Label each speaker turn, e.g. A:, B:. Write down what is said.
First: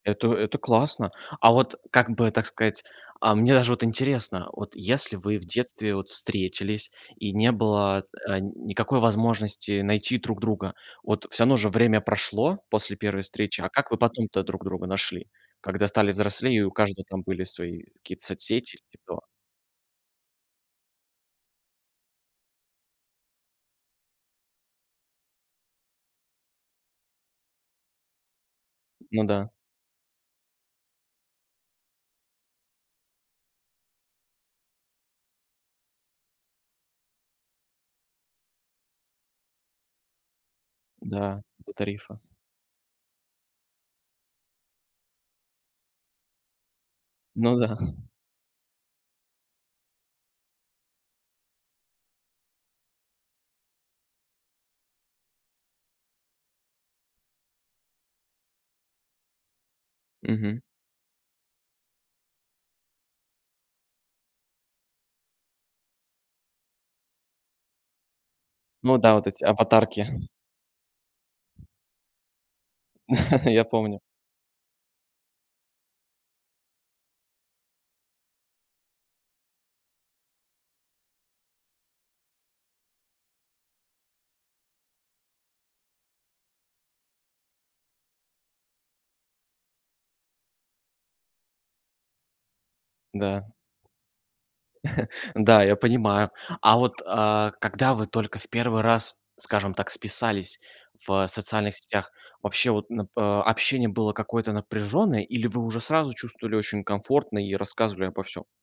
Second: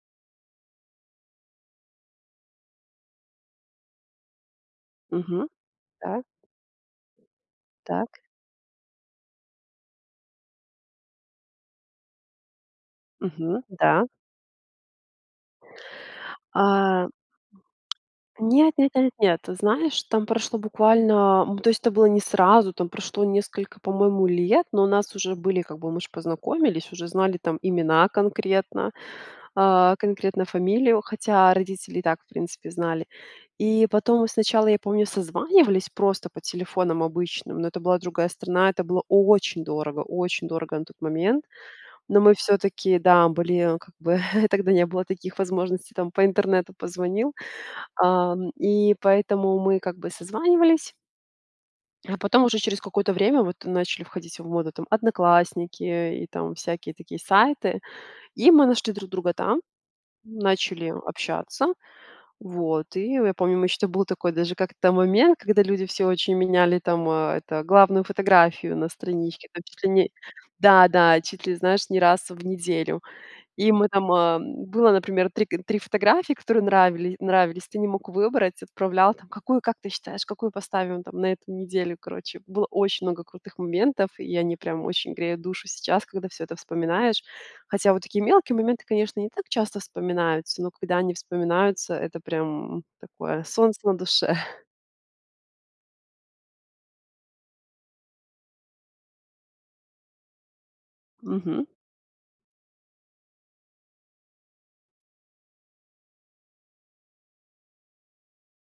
A: Это это классно. А вот как бы так сказать, а мне даже вот интересно: вот если вы в
B: Мгм.
A: детстве вот
B: Так.
A: встретились, и не было,
B: Так.
A: э, никакой возможности найти друг друга- вот, всё равно же время прошло после 1
B: Мгм,
A: встречи,- а как вы
B: да.
A: потом-то друг друга нашли, когда стали взрослее и у каждого
B: Э.
A: там были свои какие-то
B: Нет
A: соцсети,
B: нет
A: типа
B: нет
A: того?
B: нет, ты знаешь, там прошло буквально, м, то есть это было не сразу- там прошло несколько, по-моему, лет, но у нас уже были, как бы, мы ж познакомились, уже знали там имена конкретно,
A: Ну да.
B: э, конкретно фамилию, хотя родители и так, в принципе, знали. И потом мы сначала, я помню, созванивались просто по телефонам обычным, но это была другая страна- это было очень дорого, очень дорого на тот
A: Да,
B: момент.
A: до
B: Но
A: тарифа.
B: мы всё-таки, да, были, как бы, тогда не было таких возможностей, там, по интернету позвонил.
A: Ну да.
B: Ам, и поэтому мы как бы созванивались. А потом, уже через какое-то время вот, начали входить в моду там "Одноклассники", и там всякие такие сайты. И мы нашли друг друга там,
A: Мгм.
B: начали общаться. Вот, и я я помню, мы еще, там был такой даже как-то момент, когда люди все очень меняли там, э, это, главную фотографию на
A: Ну да, вот эти,
B: страничке там чуть ли не
A: аватарки.
B: Да, да, чуть ли, знаешь, не раз в неделю.
A: Я
B: И мы
A: помню.
B: там э было, например, 3 г 3 фотографии, которые нравили нравились. Ты не мог выбрать, отправлял там: "Какую, как ты считаешь, какую поставим там на эту неделю?" Короче, было очень много крутых моментов, и они прям очень греют душу сейчас, когда всё это вспоминаешь. Хотя вот такие мелкие моменты, конечно, не так часто вспоминаются, но когда они вспоминаются, это прям такое
A: Да.
B: солнце на душе.
A: Да, я понимаю. А вот, э, когда вы только в первый раз, скажем так, списались в
B: Мгм.
A: социальных сетях, вообще вот, н э, общение было какое-то напряженное, или вы уже сразу чувствовали очень комфортно и рассказывали обо всём?